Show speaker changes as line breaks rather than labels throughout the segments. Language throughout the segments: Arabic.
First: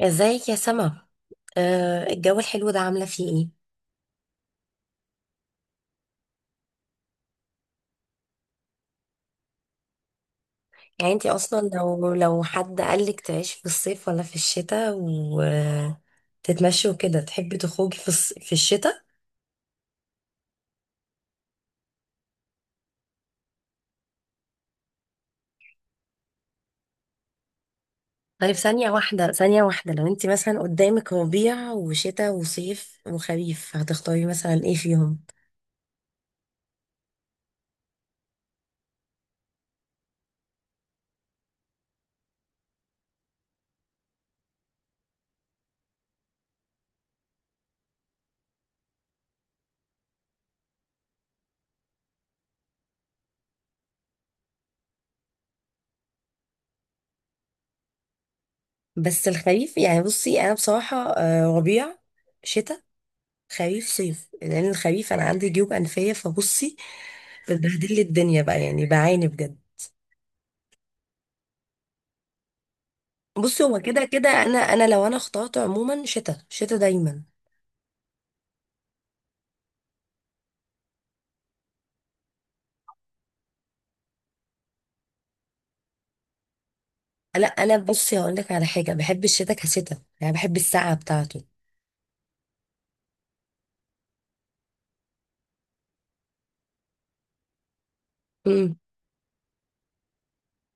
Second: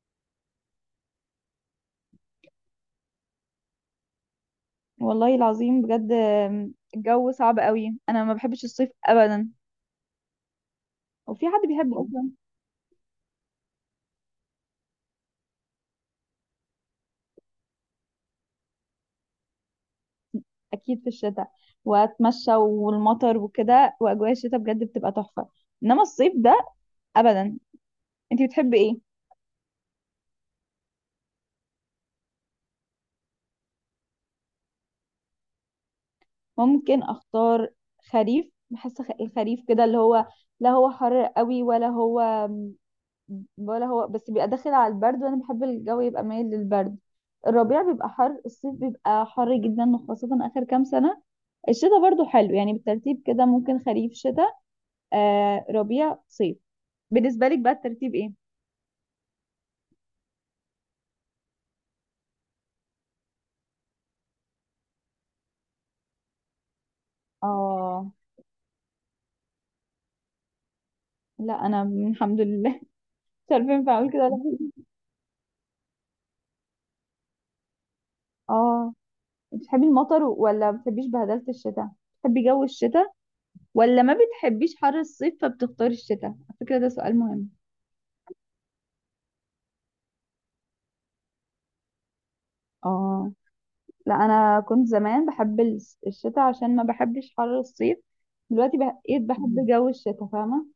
ازيك يا سما؟ آه، الجو الحلو ده عاملة فيه ايه؟
والله العظيم بجد، الجو صعب قوي، انا ما بحبش الصيف ابدا.
يعني انتي
وفي
اصلا
حد بيحبه
لو
اصلا؟
لو حد قالك تعيش في الصيف ولا في الشتاء وتتمشي وكده، تحبي تخرجي في في الشتاء؟
اكيد في الشتاء، واتمشى والمطر وكده، واجواء الشتاء بجد بتبقى تحفة. انما الصيف ده، ابدا. انت
طيب،
بتحبي ايه؟
ثانية واحدة، لو انتي مثلا قدامك ربيع وشتاء وصيف وخريف، هتختاري مثلا ايه فيهم؟
ممكن اختار خريف. بحس الخريف كده اللي هو، لا هو حر قوي ولا هو، ولا هو، بس بيبقى داخل على البرد، وانا بحب الجو يبقى مايل للبرد. الربيع بيبقى حر، الصيف بيبقى حر جدا وخاصة اخر كام سنة. الشتاء برضو حلو. يعني بالترتيب كده ممكن خريف، شتاء، آه ربيع، صيف. بالنسبة لك بقى الترتيب ايه؟
بس الخريف يعني، بصي انا بصراحة آه، ربيع، شتاء، خريف، صيف، لان الخريف انا عندي جيوب انفية، فبصي بتبهدل لي
اه
الدنيا بقى، يعني بعاني بجد.
لا، انا الحمد لله. مش
بصي
عارفة
هو
ينفع
كده
اقول كده
كده
ولا
انا،
لأ.
لو انا اخترت عموما شتاء، دايما.
اه، بتحبي المطر ولا ما بتحبيش بهدلة الشتاء؟ بتحبي جو الشتاء ولا ما بتحبيش حر الصيف فبتختاري الشتاء؟ على فكرة ده سؤال
لا،
مهم.
انا بصي هقول لك على حاجه، بحب الشتاء كشتاء، يعني بحب السقعه بتاعته.
اه لا، انا كنت زمان بحب الشتاء عشان ما بحبش حر الصيف.
امم.
دلوقتي بقيت بحب جو الشتاء، فاهمه؟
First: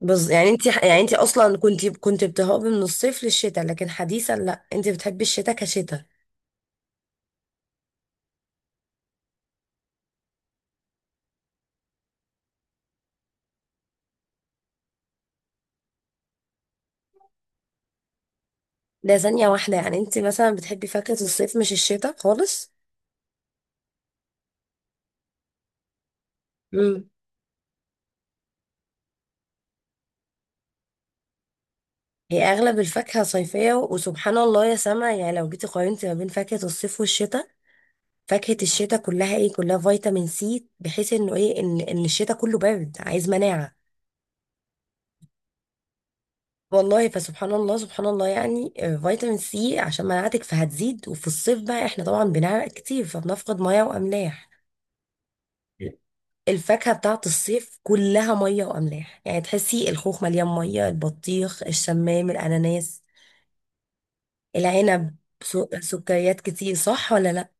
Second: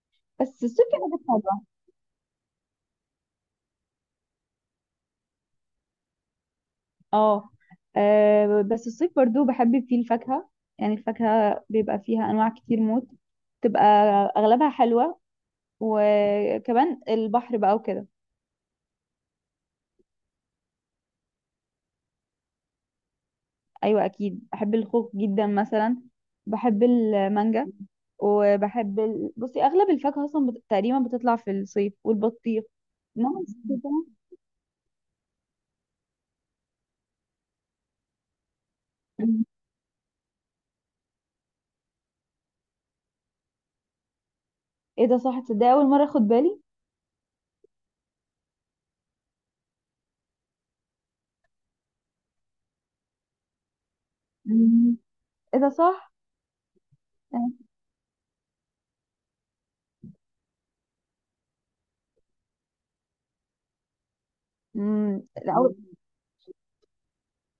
بص
بس
يعني انت،
الصيف في
يعني انت
حاجات
اصلا
حلوه.
كنت بتهربي من الصيف للشتاء، لكن حديثا لا، انت بتحبي الشتاء كشتاء.
اه، آه، بس الصيف برضو بحب فيه الفاكهه. يعني الفاكهه بيبقى فيها انواع كتير موت، تبقى اغلبها حلوه، وكمان البحر بقى وكده.
ده ثانيه واحده، يعني انت مثلا بتحبي فاكهه الصيف مش الشتاء خالص.
ايوه، اكيد بحب الخوخ جدا مثلا، بحب
امم.
المانجا. وبحب بصي اغلب الفاكهه اصلا تقريبا بتطلع في الصيف
هي
والبطيخ.
اغلب الفاكهه
انما
صيفيه، وسبحان الله يا سما، يعني لو جيتي قارنتي ما بين فاكهه الصيف والشتاء، فاكهة الشتاء كلها
الشتاء،
ايه؟ كلها فيتامين سي، بحيث انه ايه، ان الشتاء كله برد، عايز مناعة.
ايه ده، صح، تصدق اول مره اخد بالي.
والله فسبحان الله، سبحان الله، يعني آه، فيتامين سي عشان مناعتك فهتزيد. وفي الصيف بقى احنا طبعا بنعرق كتير، فبنفقد مية واملاح.
مم. ايه ده صح.
الفاكهة بتاعت الصيف كلها مية واملاح، يعني تحسي الخوخ مليان مية، البطيخ، الشمام، الاناناس، العنب،
امم. اول
سكريات كتير، صح ولا لا؟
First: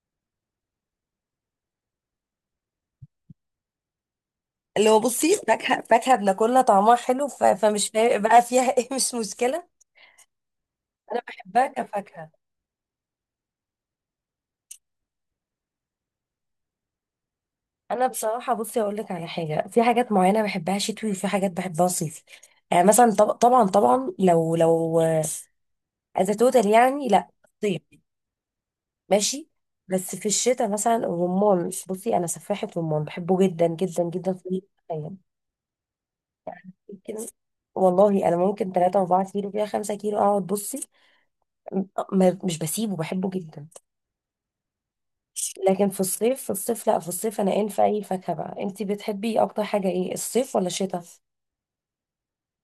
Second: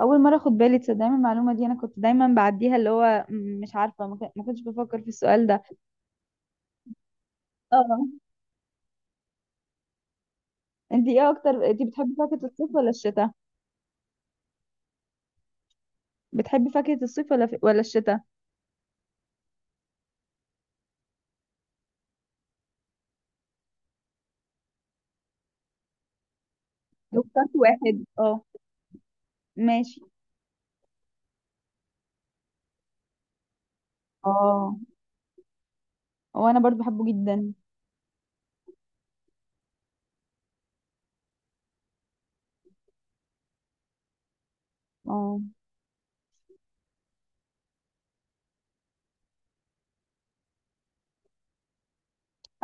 اول مره اخد بالي، تصدق، من المعلومه دي انا كنت دايما بعديها اللي هو مش عارفه، ما كنتش
اللي هو
بفكر في
بصي،
السؤال ده.
فاكهة بناكلها طعمها حلو،
اه.
فمش فارق بقى فيها. ايه، مش مشكلة.
انت
انا
ايه اكتر،
بحبها
انت بتحبي
كفاكهه.
فاكهه الصيف ولا الشتاء؟ بتحبي فاكهه الصيف ولا ولا
انا
الشتاء؟
بصراحه بصي اقول لك على حاجه، في حاجات معينه بحبها شتوي، وفي حاجات بحبها صيفي. يعني مثلا طبعا، لو از توتال يعني،
لو
لا،
اخترت
صيف.
واحد اه،
ماشي.
ماشي.
بس في الشتاء مثلا الرمان، بصي انا سفاحه رمان، بحبه جدا جدا جدا في أي
اه،
أيام.
وانا برضو بحبه
يمكن،
جدا.
والله انا ممكن 3 4 كيلو، فيها 5 كيلو اقعد بصي، م- مش بسيبه، بحبه جدا.
اه،
لكن في الصيف، لا، في الصيف انا ان، في اي فاكهه بقى انتي بتحبي اكتر حاجه، ايه، الصيف ولا الشتاء؟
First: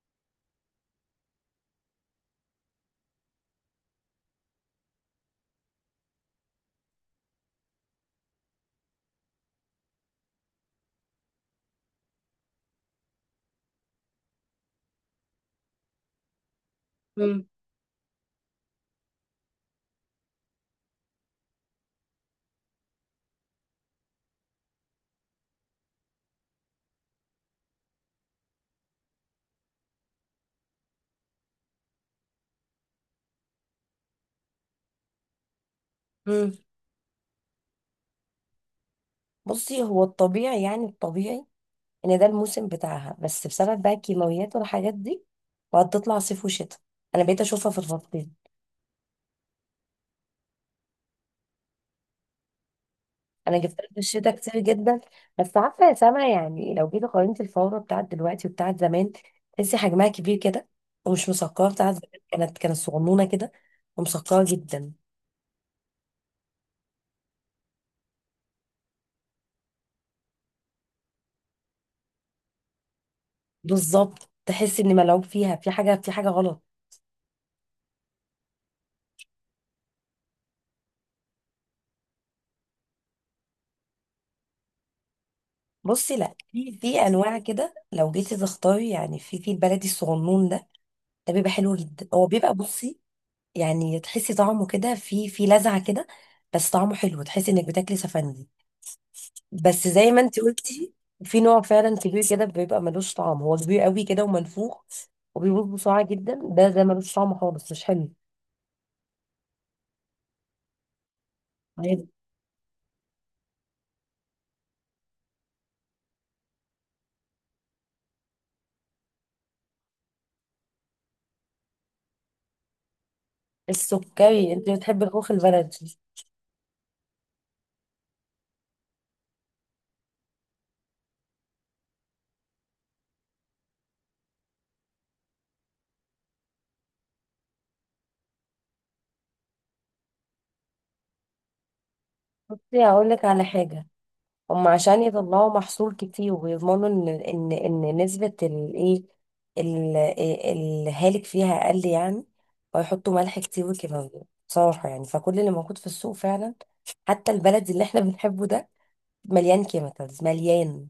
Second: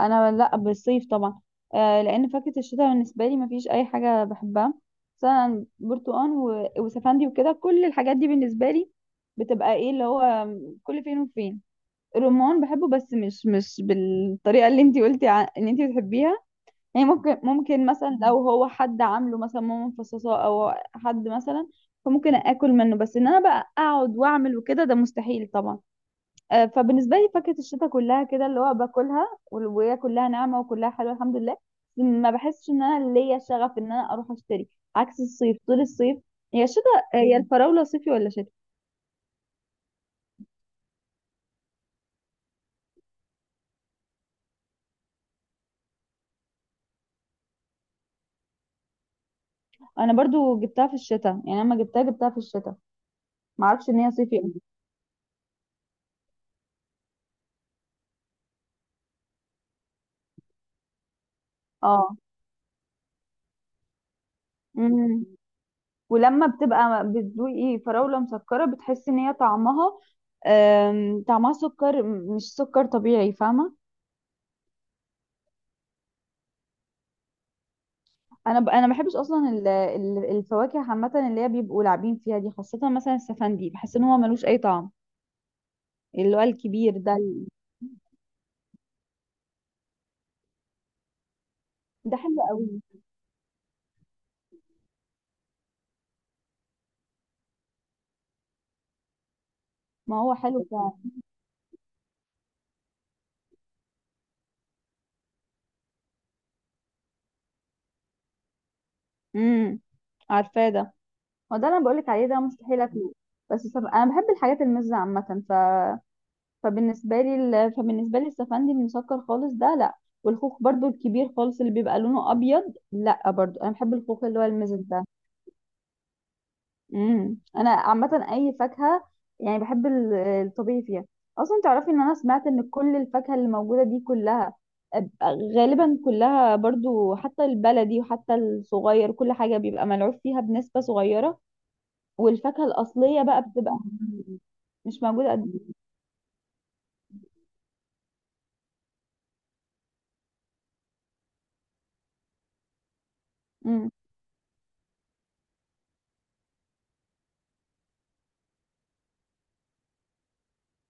انا لا، بالصيف طبعا. آه، لان فاكهه الشتاء بالنسبه لي ما فيش اي حاجه بحبها. مثلا برتقان وسفندي وكده، كل الحاجات دي بالنسبه لي بتبقى ايه اللي هو كل فين وفين. الرمان بحبه بس مش بالطريقه اللي انتي قلتي ان انتي بتحبيها. يعني ممكن
مم.
ممكن مثلا لو هو حد عامله، مثلا ماما مفصصاه، او حد مثلا، فممكن اكل منه. بس ان انا بقى اقعد واعمل وكده ده مستحيل طبعا. فبالنسبه لي فاكهه الشتاء كلها كده اللي هو باكلها وهي كلها ناعمه وكلها حلوه الحمد لله. ما بحسش ان انا ليا شغف ان انا اروح اشتري، عكس الصيف. طول الصيف
مم.
هي الشتاء. هي الفراوله صيفي ولا شتاء؟
بصي هو الطبيعي، ان ده الموسم بتاعها، بس بسبب بقى الكيماويات والحاجات دي وهتطلع صيف وشتاء، انا بقيت اشوفها في الفصلين.
انا برضو جبتها في الشتاء، يعني لما جبتها في الشتاء.
انا
ما
جبت لها
اعرفش
في
ان هي
الشتاء
صيفي أوي.
كتير جدا. بس عارفه يا سما، يعني لو جيت قارنت الفوره بتاعت دلوقتي وبتاعت زمان، تحسي حجمها كبير كده، ومش مسكره. بتاعت
اه.
زمان كانت صغنونه كده ومسكره جدا.
امم. ولما بتبقى بتذوقي فراوله مسكره بتحسي ان هي طعمها، طعمها سكر مش سكر طبيعي، فاهمه؟
بالظبط، تحسي ان ملعوب فيها، في حاجه غلط.
انا ما بحبش اصلا الفواكه عامه اللي هي بيبقوا لاعبين فيها دي، خاصه مثلا السفندي بحس ان هو ملوش اي طعم.
بصي لا،
اللي هو
في
الكبير ده
انواع كده، لو جيتي تختاري يعني، في البلدي الصغنون ده، ده بيبقى حلو جدا،
ده
هو
حلو
بيبقى
قوي.
بصي، يعني تحسي طعمه كده، في لذعه كده، بس طعمه حلو، تحسي انك بتاكلي سفندي. بس زي
ما
ما
هو
انت
حلو
قلتي،
فعلا.
في نوع فعلا كبير كده بيبقى ملوش طعم، هو كبير قوي كده ومنفوخ، وبيبوظ بسرعه جدا. ده ملوش طعم خالص، مش حلو.
امم، عارفاه ده. هو ده اللي انا
طيب،
بقولك عليه، ده مستحيل اكله. بس انا بحب الحاجات المزه عامه فبالنسبه لي فبالنسبه لي السفندي المسكر خالص ده لا. والخوخ برضو الكبير خالص اللي بيبقى لونه ابيض لا، برضو انا بحب الخوخ اللي هو
السكري، انت
المزز
بتحبي
ده.
الخوخ البلدي؟
امم. انا عامه اي فاكهه يعني بحب الطبيعي فيها. اصلا تعرفي ان انا سمعت ان كل الفاكهه اللي موجوده دي كلها أب- غالبا كلها برضو حتى البلدي وحتى الصغير، كل حاجه بيبقى ملعوب فيها بنسبه صغيره. والفاكهه
بصي هقول
الاصليه
لك
بقى
على
بتبقى
حاجه، هم عشان
مش موجوده قد
يطلعوا
كده.
محصول كتير ويضمنوا ان، ان نسبة الايه، ال- الهالك فيها اقل يعني، ويحطوا ملح كتير
امم.
وكيماوي. بصراحة يعني، فكل اللي موجود في السوق فعلا، حتى البلد اللي احنا بنحبه ده، مليان كيميكالز، مليان.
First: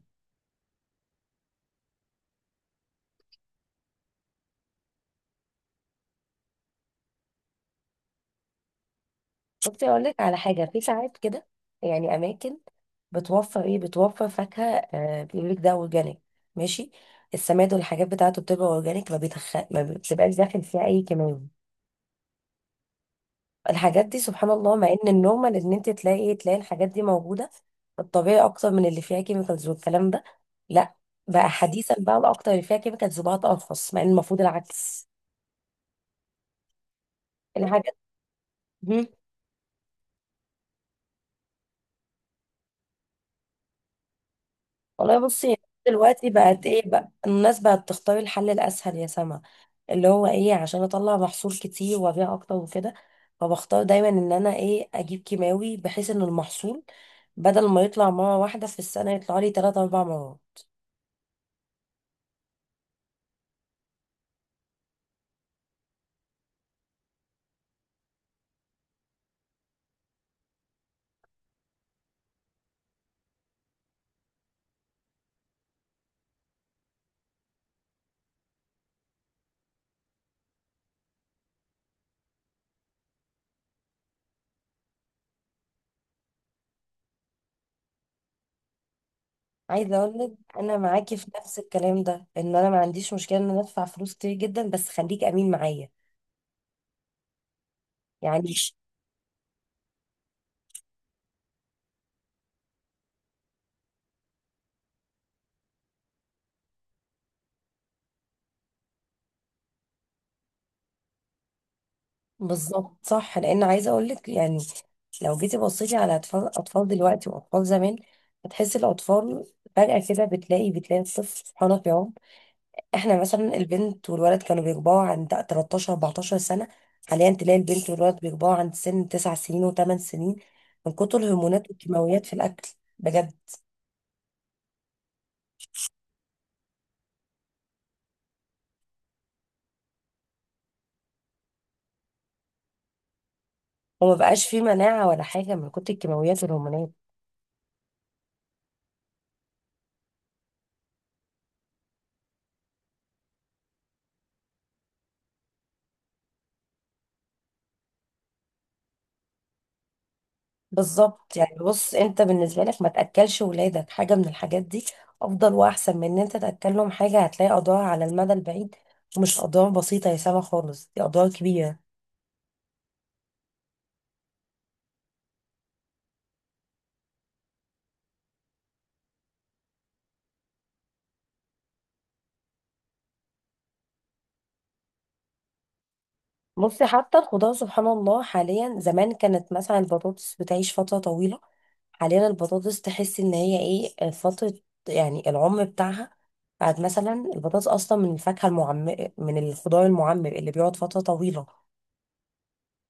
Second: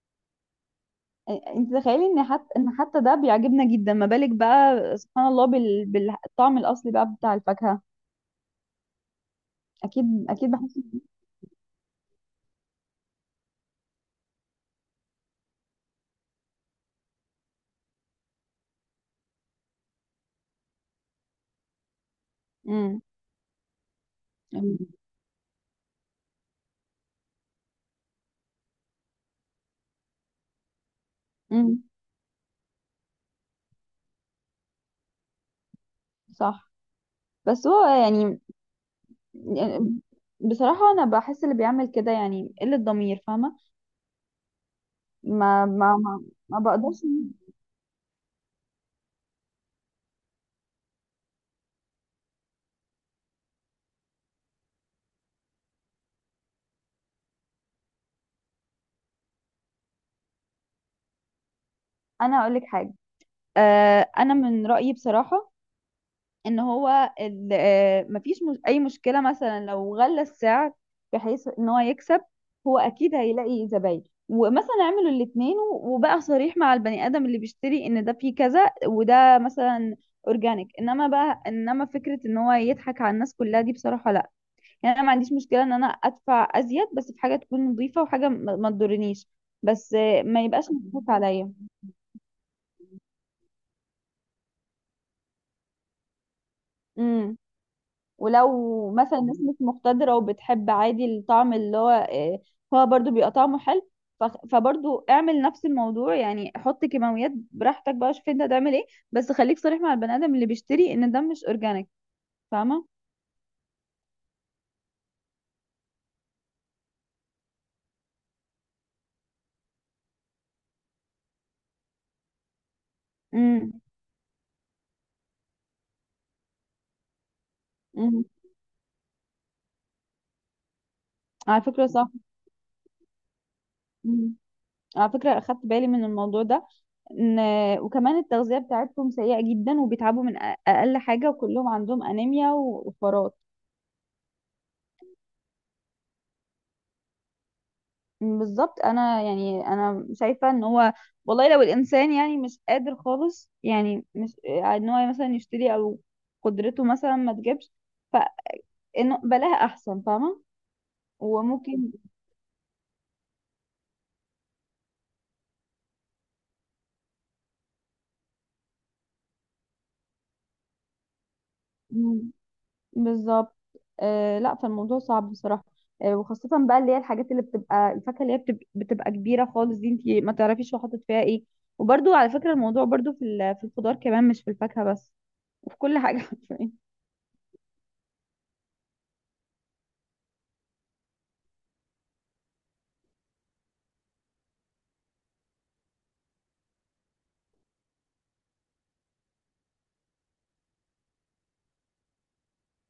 انت تخيلي ان حتى ده بيعجبنا جدا، ما بالك بقى سبحان الله بالطعم الاصلي بقى بتاع الفاكهه.
شفتي، اقول
اكيد
لك على
اكيد
حاجة،
بحس.
في ساعات كده، يعني اماكن بتوفر ايه، بتوفر فاكهة. آه، بيقول لك ده اورجانيك، ماشي. السماد والحاجات بتاعته بتبقى اورجانيك، ما بتبقاش داخل فيها اي كيماوي.
امم.
الحاجات دي سبحان الله، مع ان النورمال ان انت تلاقي إيه، تلاقي الحاجات دي موجوده في الطبيعي اكتر من اللي فيها كيميكالز والكلام ده. لا، بقى
امم.
حديثا بقى الاكتر اللي فيها كيميكالز بقى ارخص، مع ان المفروض العكس.
صح. بس هو
الحاجات.
يعني،
مم.
يعني بصراحة أنا بحس اللي بيعمل كده يعني قلة ضمير، فاهمة؟
والله بصي،
ما،
دلوقتي
ما
بقت ايه
بقدرش
بقى، الناس بقت تختار الحل الاسهل يا سما، اللي هو ايه، عشان اطلع محصول كتير وابيع اكتر وكده، فبختار دايما ان انا ايه، اجيب كيماوي بحيث ان المحصول بدل ما يطلع مره واحده في السنه يطلع لي ثلاث اربع مرات.
أنا أقولك حاجة. آه، أنا من رأيي بصراحة إن هو مفيش، مش أي مشكلة مثلا لو غلى السعر بحيث إن هو يكسب، هو أكيد هيلاقي زباين. ومثلا اعملوا الاتنين، وبقى صريح مع البني آدم اللي بيشتري إن ده فيه كذا وده مثلا أورجانيك. إنما فكرة إن هو يضحك على الناس كلها دي بصراحة. يعني انا ما عنديش مشكله ان انا ادفع ازيد، بس في حاجه تكون نظيفه وحاجه ما تضرنيش. بس
عايزه اقول لك،
ما يبقاش
انا
مصروف
معاكي في
عليا.
نفس الكلام ده، ان انا ما عنديش مشكله ان انا ادفع فلوس كتير جدا، بس خليك امين معايا
امم.
يعني.
ولو مثلا الناس مش مقتدره وبتحب عادي الطعم اللي هو هو برضو بيبقى طعمه حلو. فبرضو اعمل نفس الموضوع، يعني حط كيماويات براحتك بقى، شوف انت هتعمل ايه. بس خليك صريح مع البني ادم اللي بيشتري ان ده مش اورجانيك، فاهمه؟
بالظبط صح، لان عايزه اقول لك يعني، لو جيتي بصيتي على اطفال دلوقتي واطفال زمان، هتحسي الاطفال فجاه كده بتلاقي الطفل سبحانه في يوم، احنا مثلا
امم.
البنت والولد كانوا بيكبروا عند 13 14 سنه، حاليا تلاقي البنت والولد
امم.
بيكبروا عند سن 9 سنين و8 سنين، من كتر
على
الهرمونات
فكره صح.
والكيماويات في الاكل، بجد.
امم. على فكره اخدت بالي من الموضوع ده. وكمان التغذية بتاعتهم سيئة جدا وبيتعبوا من أقل حاجة، وكلهم عندهم أنيميا وفرات.
وما بقاش فيه مناعة ولا حاجة من كتر الكيماويات والهرمونات.
بالظبط. أنا يعني أنا شايفة إن هو، والله لو الإنسان يعني مش قادر خالص، يعني مش إن هو مثلا يشتري، أو قدرته مثلا ما تجيبش، فإنه بلاها أحسن، فاهمة؟
بالظبط، يعني
وممكن،
بص انت بالنسبة لك ما تأكلش ولادك حاجة من الحاجات دي، افضل واحسن من ان انت تأكلهم حاجة هتلاقي اضرار على المدى البعيد، ومش اضرار بسيطة يا سما خالص، دي اضرار كبيرة.
بالظبط. آه لا، فالموضوع صعب بصراحة. آه، وخاصة بقى اللي هي الحاجات اللي بتبقى الفاكهة اللي هي بتبقى كبيرة خالص، دي انتي ما تعرفيش هو حاطط فيها ايه. وبرضو على فكرة الموضوع برضو في الخضار كمان، مش في الفاكهة بس، وفي كل حاجة حرفيا.
بصي حتى الخضار سبحان الله، حاليا زمان كانت مثلا البطاطس بتعيش فترة طويلة، حاليا البطاطس تحس ان هي ايه، فترة يعني العمر بتاعها، بعد مثلا البطاطس اصلا من الفاكهة المعمر، من الخضار المعمر اللي بيقعد فترة طويلة،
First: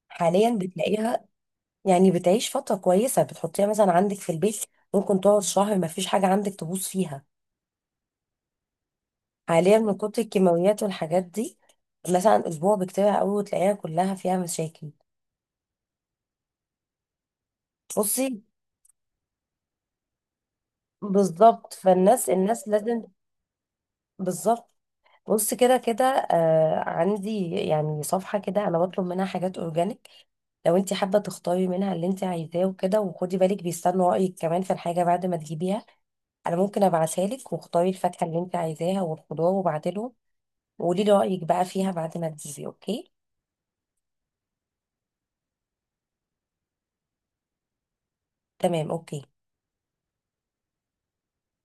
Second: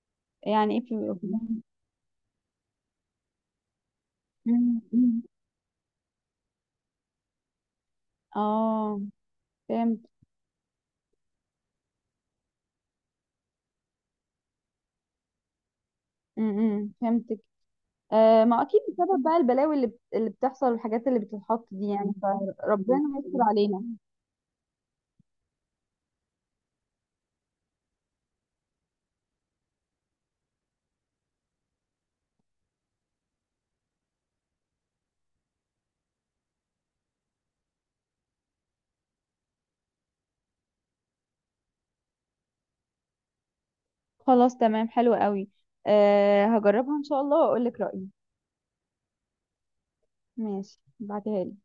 حاليا
يعني ايه في،
بتلاقيها يعني بتعيش فترة كويسة، بتحطيها مثلا عندك في البيت،
مم،
ممكن
مم.
تقعد شهر ما فيش حاجة عندك تبوظ فيها.
اه،
حاليا من
فهمت.
كتر الكيماويات والحاجات دي مثلا أسبوع بكتيرها قوي، وتلاقيها كلها فيها مشاكل.
امم، فهمتك.
بصي
آه ما، اكيد بسبب بقى البلاوي اللي بتحصل والحاجات اللي بتتحط
بالظبط،
دي، يعني
فالناس لازم،
فربنا يستر علينا.
بالظبط، بص كده كده آه، عندي يعني صفحة كده أنا بطلب منها حاجات أورجانيك، لو أنت حابة تختاري منها اللي أنت عايزاه وكده، وخدي بالك بيستنوا رأيك كمان في الحاجة بعد ما تجيبيها. انا ممكن ابعتها لك واختاري الفاكهه اللي انت عايزاها والخضار، وبعدله وقولي لي رايك بقى فيها بعد ما تجيبي، اوكي؟
خلاص تمام، حلو قوي. آه، هجربها ان شاء الله واقول لك رأيي.
تمام، اوكي.
ماشي، بعتها لي.